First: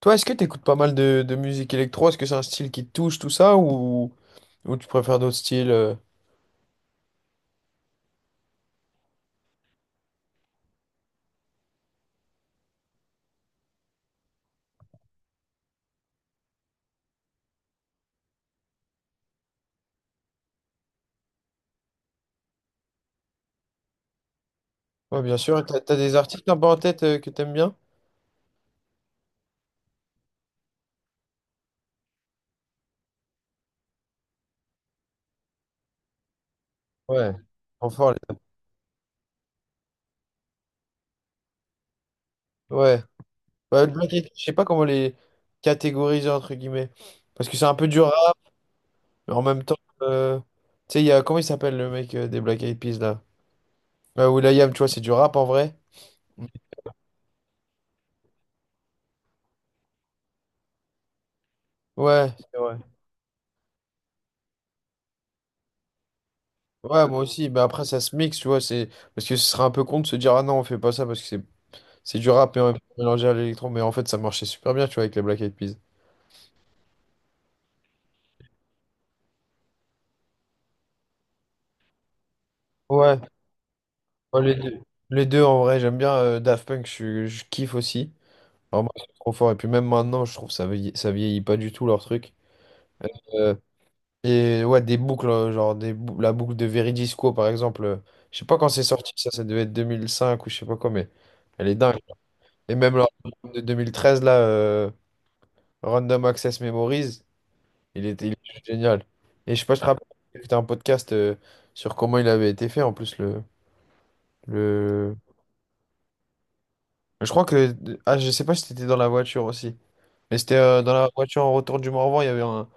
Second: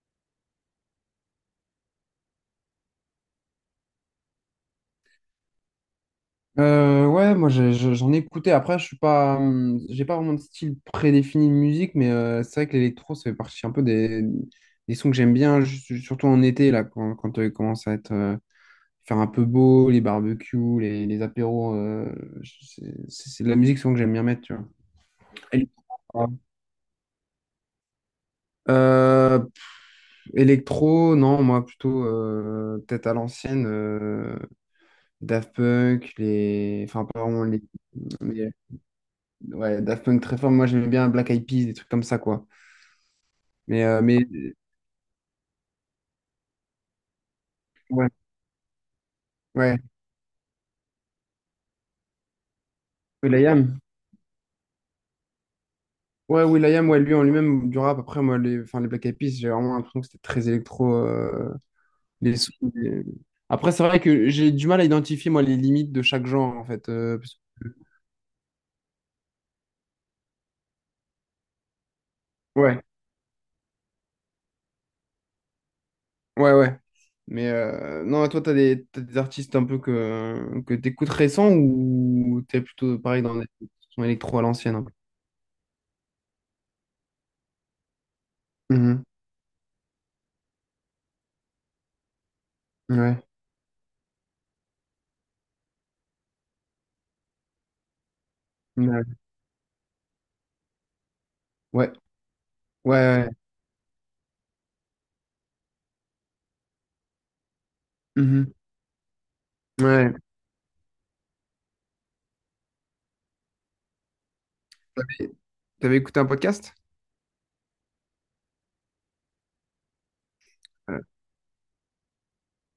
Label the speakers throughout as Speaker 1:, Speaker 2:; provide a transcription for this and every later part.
Speaker 1: Toi, est-ce que tu écoutes pas mal de musique électro? Est-ce que c'est un style qui te touche, tout ça, ou tu préfères d'autres styles?
Speaker 2: Ouais, moi j'en ai écouté. Après, je suis pas, j'ai pas vraiment de style prédéfini de musique, mais c'est vrai que l'électro, ça fait partie un peu des sons que j'aime bien, surtout en été, là, quand il commence à être, faire un peu beau, les barbecues, les apéros. C'est c'est de la musique souvent que j'aime bien mettre, tu vois.
Speaker 1: Ouais, bien sûr. T'as des
Speaker 2: Électro,
Speaker 1: artistes un peu en tête que t'aimes bien?
Speaker 2: euh, Électro, non, moi plutôt peut-être à l'ancienne, Daft Punk, les, enfin pas
Speaker 1: Ouais.
Speaker 2: vraiment les.
Speaker 1: Enfin,
Speaker 2: Ouais, Daft Punk très fort. Moi, j'aimais bien Black Eyed Peas, des trucs comme ça, quoi.
Speaker 1: ouais. Ouais,
Speaker 2: Mais
Speaker 1: je sais pas comment les catégoriser, entre guillemets. Parce que c'est un peu dur
Speaker 2: ouais,
Speaker 1: rap, mais en même temps,
Speaker 2: ouais.
Speaker 1: tu sais, il y a, comment il s'appelle le mec des Black Eyed Peas, là?
Speaker 2: Will.i.am.
Speaker 1: Will.i.am, tu vois, c'est du rap en vrai.
Speaker 2: Ouais, will.i.am, ouais, lui en lui-même, du rap. Après, moi, les, enfin, les Black Eyed Peas, j'ai vraiment l'impression que c'était très électro.
Speaker 1: Ouais.
Speaker 2: Les sons, après, c'est vrai que j'ai du mal à identifier, moi, les limites de chaque genre, en fait.
Speaker 1: Ouais, moi aussi. Mais après, ça se mixe, tu vois. C'est... Parce que ce serait un peu con de se dire, ah non, on fait pas ça parce que c'est du rap et en même
Speaker 2: Ouais,
Speaker 1: temps mélangé à l'électro, mais en fait ça marchait super bien, tu vois, avec les Black Eyed Peas.
Speaker 2: ouais, ouais. Mais non, toi, t'as des artistes un peu que t'écoutes récents, ou t'es plutôt
Speaker 1: Ouais,
Speaker 2: pareil dans des sons électro
Speaker 1: ouais,
Speaker 2: à
Speaker 1: les
Speaker 2: l'ancienne,
Speaker 1: deux.
Speaker 2: un peu.
Speaker 1: Les deux, en vrai, j'aime bien Daft Punk, je kiffe aussi. Vraiment,
Speaker 2: Mhm.
Speaker 1: c'est trop fort. Et puis même maintenant, je trouve ça vieillit pas du tout leur truc.
Speaker 2: Ouais.
Speaker 1: Euh, et ouais, des boucles, genre la boucle de Veridisco, par exemple. Je sais pas quand c'est
Speaker 2: Ouais.
Speaker 1: sorti, ça devait être 2005 ou je sais pas quoi, mais elle est
Speaker 2: Ouais.
Speaker 1: dingue. Et même leur
Speaker 2: Ouais.
Speaker 1: album de 2013, là, Random Access Memories, il était, il
Speaker 2: Ouais.
Speaker 1: est génial. Et je sais pas, je te rappelle,
Speaker 2: Ouais.
Speaker 1: j'ai écouté un podcast sur comment il avait été fait en plus le...
Speaker 2: T'avais t'avais écouté un podcast?
Speaker 1: Je crois que... Ah, je sais pas si c'était dans la voiture aussi. Mais c'était dans
Speaker 2: Ouais.
Speaker 1: la voiture en retour du Morvan, il y avait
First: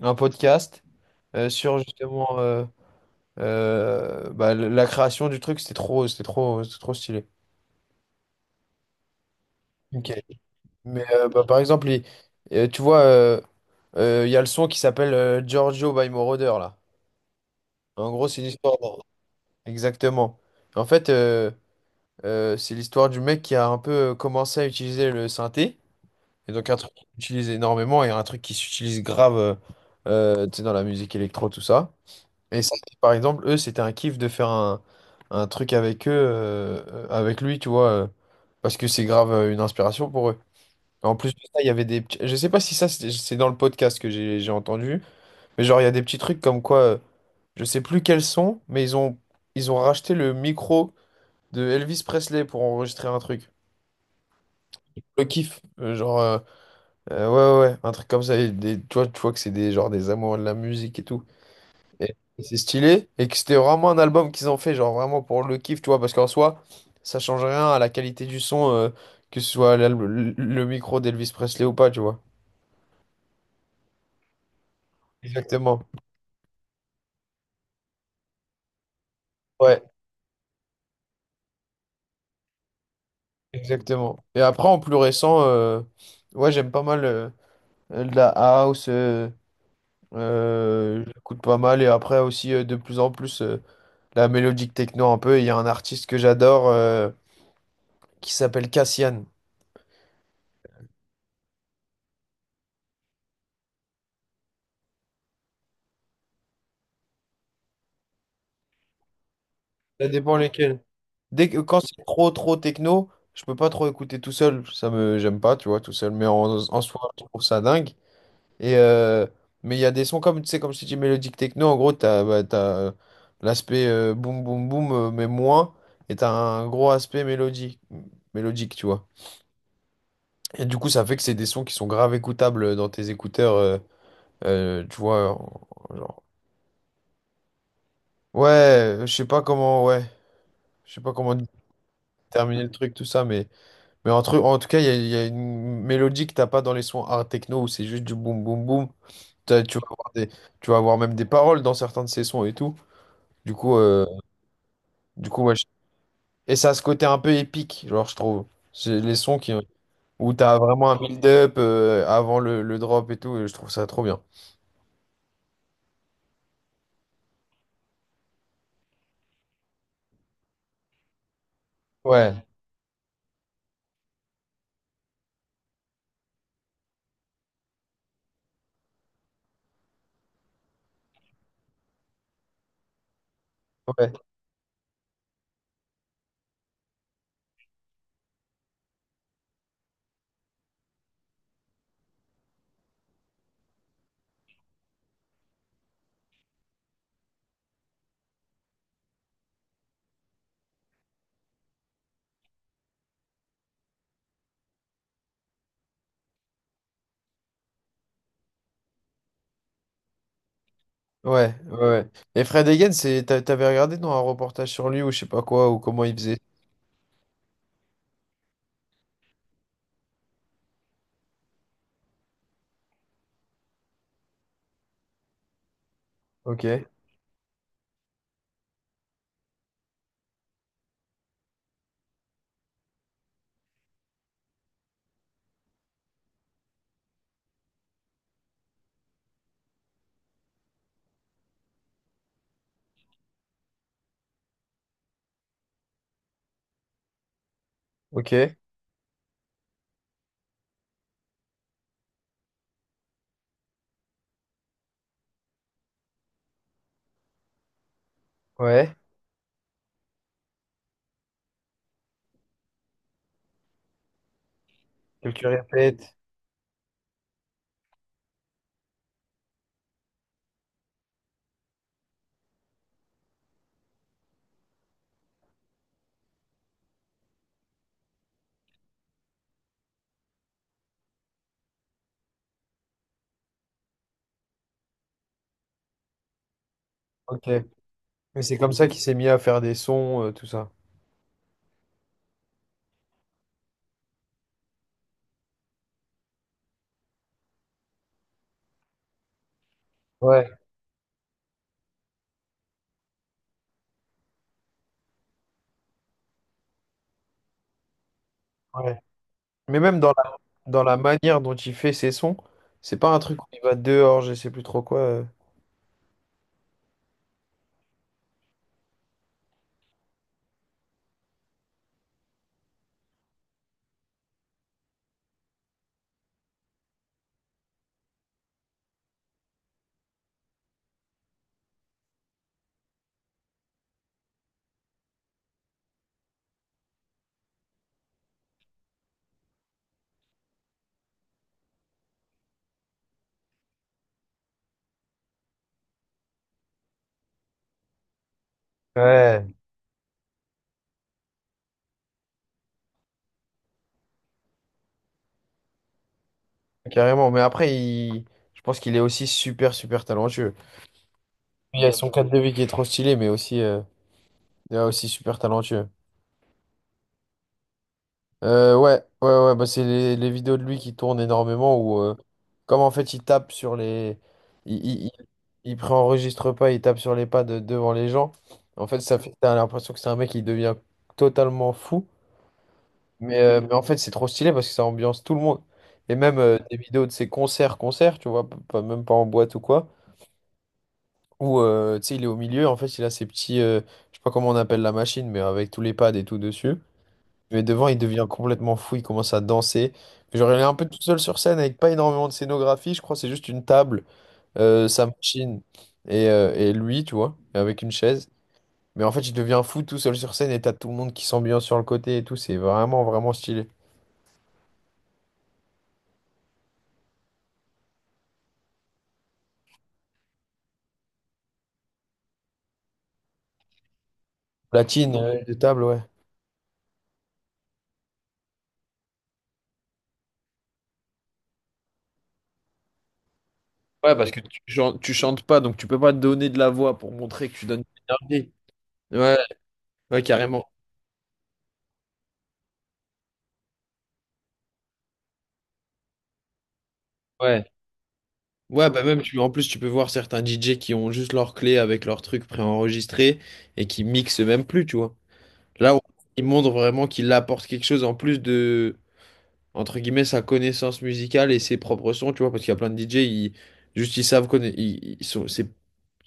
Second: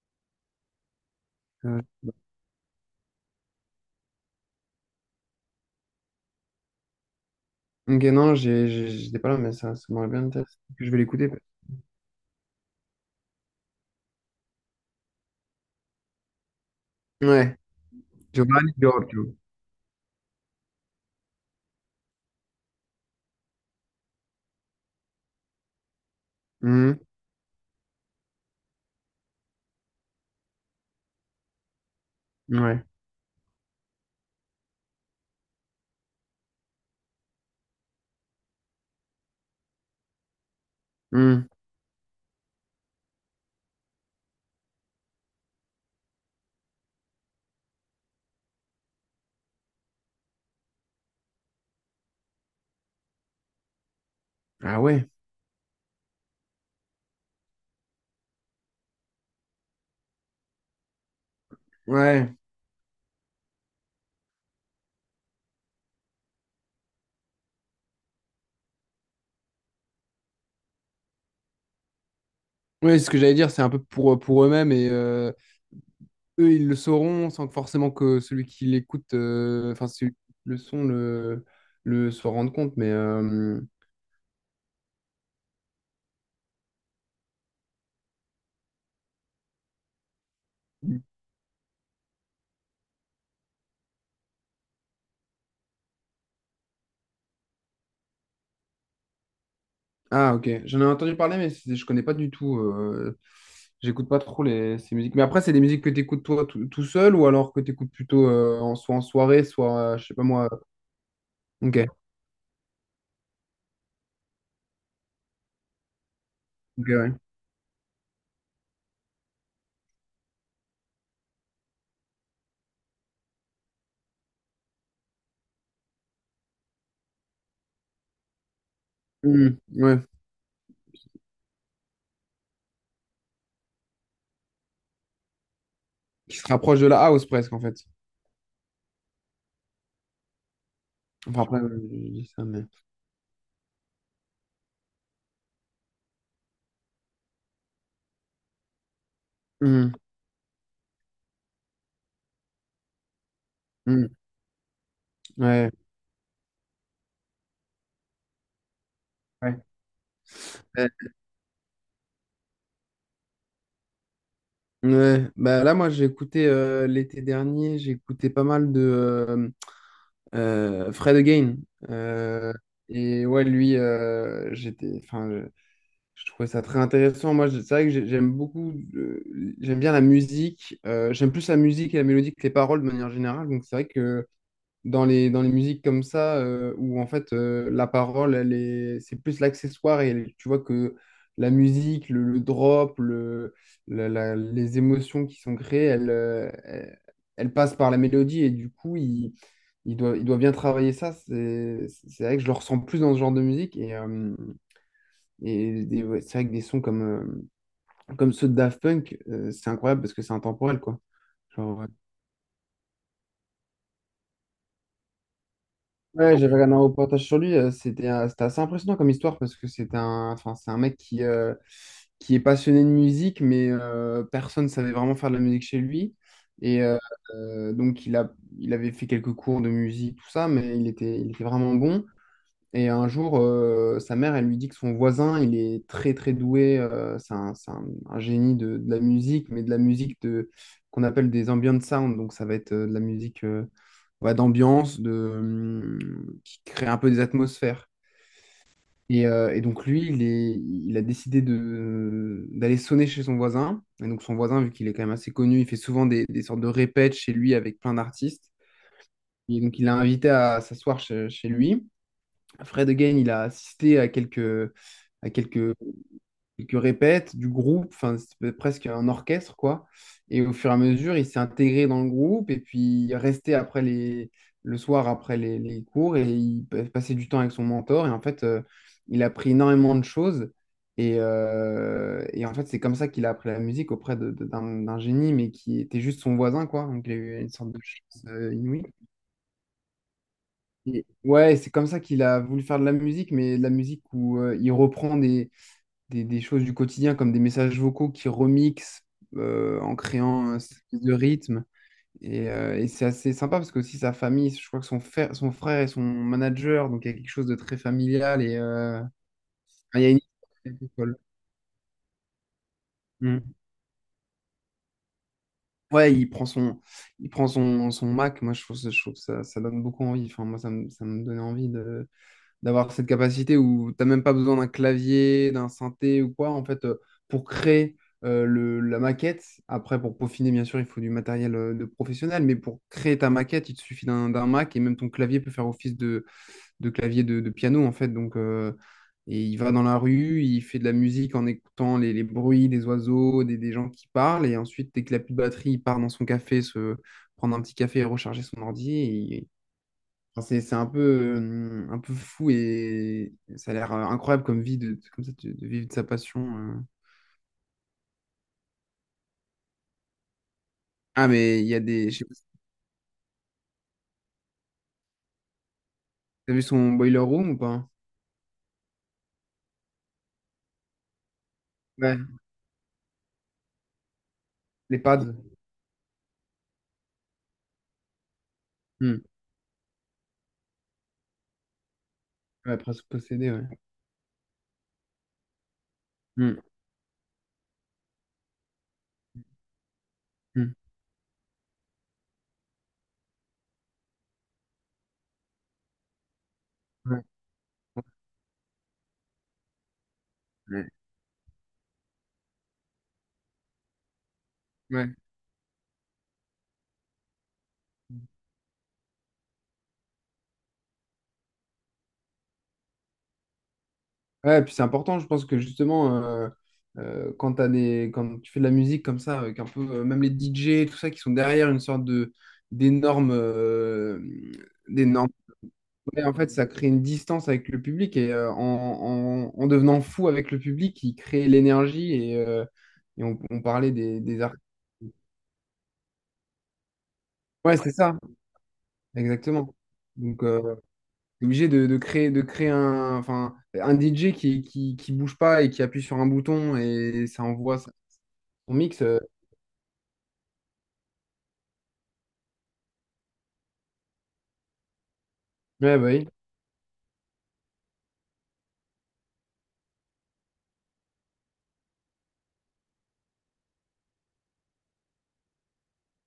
Speaker 1: un podcast sur
Speaker 2: Euh,
Speaker 1: justement bah, la création du truc. C'était trop stylé.
Speaker 2: ok, non, j'étais pas là, mais ça m'aurait
Speaker 1: Ok.
Speaker 2: bien intéressé. Je vais
Speaker 1: Mais
Speaker 2: l'écouter.
Speaker 1: bah, par exemple, tu vois, il y a le son qui s'appelle Giorgio by Moroder là.
Speaker 2: Ouais.
Speaker 1: En gros, c'est une
Speaker 2: Giovanni
Speaker 1: l'histoire.
Speaker 2: Giorgio.
Speaker 1: Exactement. En fait... c'est l'histoire du mec qui a un peu commencé à utiliser le synthé. Et donc un truc
Speaker 2: Mhm.
Speaker 1: qui s'utilise énormément et un truc qui s'utilise grave tu sais, dans la musique électro, tout ça. Et ça,
Speaker 2: Ouais.
Speaker 1: par exemple, eux, c'était un kiff de faire un truc avec eux, avec lui, tu vois, parce que c'est grave une inspiration pour eux. En plus de
Speaker 2: Mhm.
Speaker 1: ça, il y avait des petits... Je sais pas si ça, c'est dans le podcast que j'ai entendu, mais genre, il y a des petits trucs comme quoi, je sais plus quels sont, mais ils ont racheté le micro de Elvis Presley pour enregistrer un truc.
Speaker 2: Ah ouais.
Speaker 1: Le kiff, genre, euh, ouais, ouais, ouais, un truc comme ça. Et des, tu vois que c'est des, genre, des amoureux de la musique et tout.
Speaker 2: Ouais.
Speaker 1: Et c'est stylé. Et que c'était vraiment un album qu'ils ont fait, genre, vraiment pour le kiff, tu vois, parce qu'en soi, ça change rien à la qualité du son, que ce soit le micro d'Elvis Presley ou pas, tu vois.
Speaker 2: Ouais, ce que j'allais dire, c'est un peu pour eux-mêmes et
Speaker 1: Exactement.
Speaker 2: eux, ils le sauront sans que forcément que celui qui l'écoute,
Speaker 1: Ouais,
Speaker 2: enfin, celui qui écoute le son, le s'en rende compte. Mais, euh.
Speaker 1: exactement. Et après, en plus récent, ouais, j'aime pas mal de la house. J'écoute pas mal. Et après aussi, de plus en plus. La mélodique techno un peu. Et il y a un artiste que j'adore qui s'appelle Cassian.
Speaker 2: Ah, ok. J'en ai entendu parler, mais je connais pas du tout. J'écoute pas trop les, ces musiques. Mais après, c'est des musiques que tu écoutes toi tout seul, ou alors que tu écoutes plutôt en, soit en soirée, soit, je
Speaker 1: Ça
Speaker 2: sais pas
Speaker 1: dépend
Speaker 2: moi.
Speaker 1: lesquels. Dès que,
Speaker 2: Ok.
Speaker 1: quand c'est trop techno, je peux pas trop écouter tout seul. Ça me j'aime pas, tu vois, tout seul. Mais en, en
Speaker 2: Ok,
Speaker 1: soi,
Speaker 2: ouais.
Speaker 1: je trouve ça dingue. Et mais il y a des sons comme tu sais, comme je t'ai dis mélodique techno. En gros, t'as bah, t'as l'aspect boum boum boum, mais moins. Et t'as un gros aspect mélodique, mélodique, tu vois.
Speaker 2: Hmm, ouais.
Speaker 1: Et du coup, ça fait que c'est des sons qui sont grave écoutables dans tes écouteurs, tu vois,
Speaker 2: Qui se rapproche de la house presque, en fait.
Speaker 1: ouais, je sais pas comment, ouais, je sais pas comment
Speaker 2: Enfin, après, je dis ça,
Speaker 1: terminer
Speaker 2: mais.
Speaker 1: le truc, tout ça, mais en, en tout cas, il y a une mélodie que t'as pas dans les sons art techno où c'est juste du boum boum boum. Tu vas
Speaker 2: Hmm,
Speaker 1: avoir des, tu vas avoir même des paroles dans certains de ces sons et tout. Du coup, euh,
Speaker 2: hmm,
Speaker 1: du coup, ouais,
Speaker 2: ouais.
Speaker 1: et ça a ce côté un peu épique, genre, je trouve. C'est les sons qui,
Speaker 2: Ouais.
Speaker 1: où t'as vraiment
Speaker 2: Ouais.
Speaker 1: un build-up avant le drop et tout, et je trouve ça trop bien.
Speaker 2: Ouais. Bah, là, moi, j'ai écouté l'été dernier, j'ai écouté pas mal de Fred Again.
Speaker 1: Ouais,
Speaker 2: Euh, et ouais, lui, j'étais. Enfin, je trouvais ça très intéressant. Moi, c'est vrai que j'aime beaucoup, j'aime bien la musique. J'aime plus la musique et la mélodie que les paroles de manière générale. Donc, c'est vrai
Speaker 1: ouais,
Speaker 2: que dans les musiques comme ça, où en fait la parole, elle est, c'est plus l'accessoire, et tu vois que la musique, le drop, le, les émotions qui sont créées, elles, elles, elles passent par la mélodie, et du coup, il, il doit bien travailler ça. C'est vrai que je le ressens plus dans ce genre de musique. Et ouais, c'est vrai que des sons comme, comme ceux de Daft Punk, c'est incroyable parce que c'est intemporel, quoi.
Speaker 1: ouais,
Speaker 2: Genre,
Speaker 1: ouais.
Speaker 2: ouais,
Speaker 1: ouais. Et Fred Again, c'est, t'avais regardé dans un reportage sur lui ou je sais pas quoi, ou comment il faisait.
Speaker 2: ouais, j'avais regardé un reportage sur lui, c'était c'était assez impressionnant comme histoire, parce que c'est un, enfin, c'est un mec qui est passionné de musique, mais personne ne savait vraiment faire de la musique chez lui. Et
Speaker 1: Ok.
Speaker 2: donc, il avait fait quelques cours de musique, tout ça, mais il était vraiment bon. Et un jour, sa mère, elle lui dit que son voisin, il est très très doué, c'est un, un génie de la musique, mais de la musique de, qu'on appelle des ambient sound, donc ça va être de la musique ouais, d'ambiance, de, qui crée un peu des atmosphères.
Speaker 1: Ok,
Speaker 2: Et donc lui, il a décidé de, d'aller sonner chez son voisin. Et donc son voisin, vu qu'il est quand même assez connu, il fait souvent des sortes de répètes chez lui avec plein d'artistes.
Speaker 1: ouais.
Speaker 2: Et donc il l'a invité à s'asseoir chez lui. Fred Again, il a assisté à
Speaker 1: Que tu
Speaker 2: quelques,
Speaker 1: répètes.
Speaker 2: quelques répètes du groupe, enfin, c'était presque un orchestre, quoi. Et au fur et à mesure, il s'est intégré dans le groupe, et puis il est resté après les, le soir après les cours, et il passait du temps avec son mentor. Et en fait, il a appris énormément de choses. Et en fait, c'est comme ça qu'il a appris la musique auprès d'un génie, mais qui était juste son voisin, quoi. Donc, il a eu
Speaker 1: Ok.
Speaker 2: une sorte de chance
Speaker 1: Mais c'est comme
Speaker 2: inouïe.
Speaker 1: ça qu'il s'est mis à faire des sons, tout ça.
Speaker 2: Ouais, c'est comme ça qu'il a voulu faire de la musique, mais de la musique où il reprend des choses du quotidien, comme des messages vocaux qu'il remixe en créant
Speaker 1: Ouais,
Speaker 2: un espèce de rythme. Et c'est assez sympa parce que aussi sa famille, je crois que son frère est son manager, donc il y a quelque chose de très familial, et
Speaker 1: ouais.
Speaker 2: enfin,
Speaker 1: Mais même
Speaker 2: il y a une
Speaker 1: dans
Speaker 2: histoire
Speaker 1: la
Speaker 2: folle.
Speaker 1: manière dont il fait ses sons, c'est pas un truc où
Speaker 2: Mm.
Speaker 1: il va dehors, je sais plus trop quoi.
Speaker 2: Ouais, son Mac. Moi, je trouve, je trouve que ça donne beaucoup envie. Enfin, moi, ça me donnait envie de d'avoir cette capacité où t'as même pas besoin d'un clavier, d'un synthé ou quoi, en fait, pour créer le, la maquette. Après, pour peaufiner, bien sûr, il faut du matériel de professionnel, mais pour créer ta maquette, il te suffit d'un Mac, et même ton clavier peut faire office de clavier de piano, en fait. Donc, et il va dans la rue, il fait de la musique en écoutant les bruits des oiseaux, des gens qui parlent, et ensuite, dès qu'il a plus de batterie, il part dans son café, se prendre un petit café et recharger son ordi. Et
Speaker 1: Ouais.
Speaker 2: enfin, c'est un peu fou, et ça a l'air incroyable comme vie de, comme ça, de vivre de sa passion. Euh.
Speaker 1: Carrément. Mais après, il... je pense qu'il est aussi super, super talentueux.
Speaker 2: Ah, mais il y
Speaker 1: Il
Speaker 2: a
Speaker 1: y a son
Speaker 2: des. Je sais
Speaker 1: cadre
Speaker 2: pas
Speaker 1: de
Speaker 2: si
Speaker 1: vie qui est trop stylé, mais aussi, il est aussi super talentueux.
Speaker 2: t'as vu son boiler room ou pas?
Speaker 1: Ouais, ouais, ouais, bah c'est les vidéos de lui qui tournent énormément où,
Speaker 2: Ouais,
Speaker 1: comme en fait, il tape sur les. Il,
Speaker 2: les
Speaker 1: il, il,
Speaker 2: pads.
Speaker 1: il préenregistre pas, il tape sur les pads devant les gens. En fait, ça
Speaker 2: Hmm.
Speaker 1: fait. T'as l'impression que c'est un mec qui devient totalement fou.
Speaker 2: Ouais, presque possédé, ouais.
Speaker 1: Mais en fait, c'est trop stylé parce que ça ambiance tout le monde. Et même
Speaker 2: Hmm.
Speaker 1: des vidéos de ses concerts, tu vois, pas, même pas en boîte ou quoi.
Speaker 2: Hmm.
Speaker 1: Où, tu sais, il est au milieu, en fait, il a ses petits. Je sais pas comment on appelle la machine, mais avec tous les pads et tout dessus.
Speaker 2: Ouais.
Speaker 1: Mais devant, il devient complètement fou, il commence à danser. Genre, elle est un
Speaker 2: Ouais.
Speaker 1: peu toute seule sur scène avec pas énormément de scénographie, je crois, c'est juste une table, sa
Speaker 2: Ouais.
Speaker 1: machine et lui, tu vois, avec une chaise. Mais en fait, il devient fou tout seul sur scène et t'as tout le monde qui s'ambiance sur le côté et tout, c'est vraiment, vraiment stylé.
Speaker 2: Ouais, puis c'est important, je pense que justement, quand t'as des, quand tu fais de la musique comme ça, avec un peu, même les DJ, tout ça, qui sont derrière une sorte de d'énormes euh.
Speaker 1: Platine, de table, ouais.
Speaker 2: Mais en fait, ça crée une distance avec le public, et en devenant fou avec le public, il crée l'énergie, et on parlait
Speaker 1: Ouais, parce que
Speaker 2: des artistes.
Speaker 1: tu chantes pas, donc tu peux pas donner de la voix pour montrer que tu
Speaker 2: Ouais,
Speaker 1: donnes de
Speaker 2: c'est ça,
Speaker 1: l'énergie. Ouais,
Speaker 2: exactement.
Speaker 1: ouais,
Speaker 2: Donc,
Speaker 1: carrément.
Speaker 2: t'es obligé de, de créer un, enfin, un DJ qui bouge pas et qui appuie sur un bouton et ça
Speaker 1: Ouais.
Speaker 2: envoie ça. On
Speaker 1: Ouais, bah
Speaker 2: mixe. Euh,
Speaker 1: même tu, en plus tu peux voir certains DJ qui ont juste leur clé avec leur truc préenregistré et qui mixent même plus, tu vois. Là,
Speaker 2: ouais,
Speaker 1: on-
Speaker 2: bah oui.
Speaker 1: il montre vraiment qu'il apporte quelque chose en plus de, entre guillemets, sa connaissance musicale et ses propres sons, tu vois, parce qu'il y a plein de DJ, ils, juste ils savent connaître, ils sont, c'est,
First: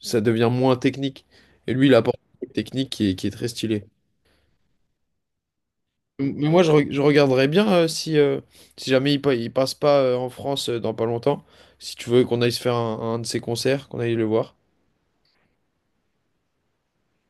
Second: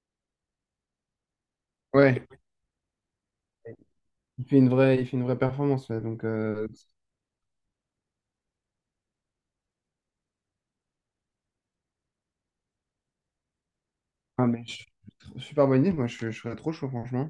Speaker 1: ça devient moins technique. Et lui, il apporte
Speaker 2: Ouais,
Speaker 1: une technique qui est très stylée.
Speaker 2: il fait une vraie performance. Ouais. Donc,
Speaker 1: Mais moi, je, je regarderais bien si, si jamais il, il passe pas en France dans pas longtemps, si tu veux qu'on aille se faire un de ses concerts, qu'on aille le
Speaker 2: ah,
Speaker 1: voir.
Speaker 2: mais je- super bonne idée. Moi, je serais trop chaud, franchement.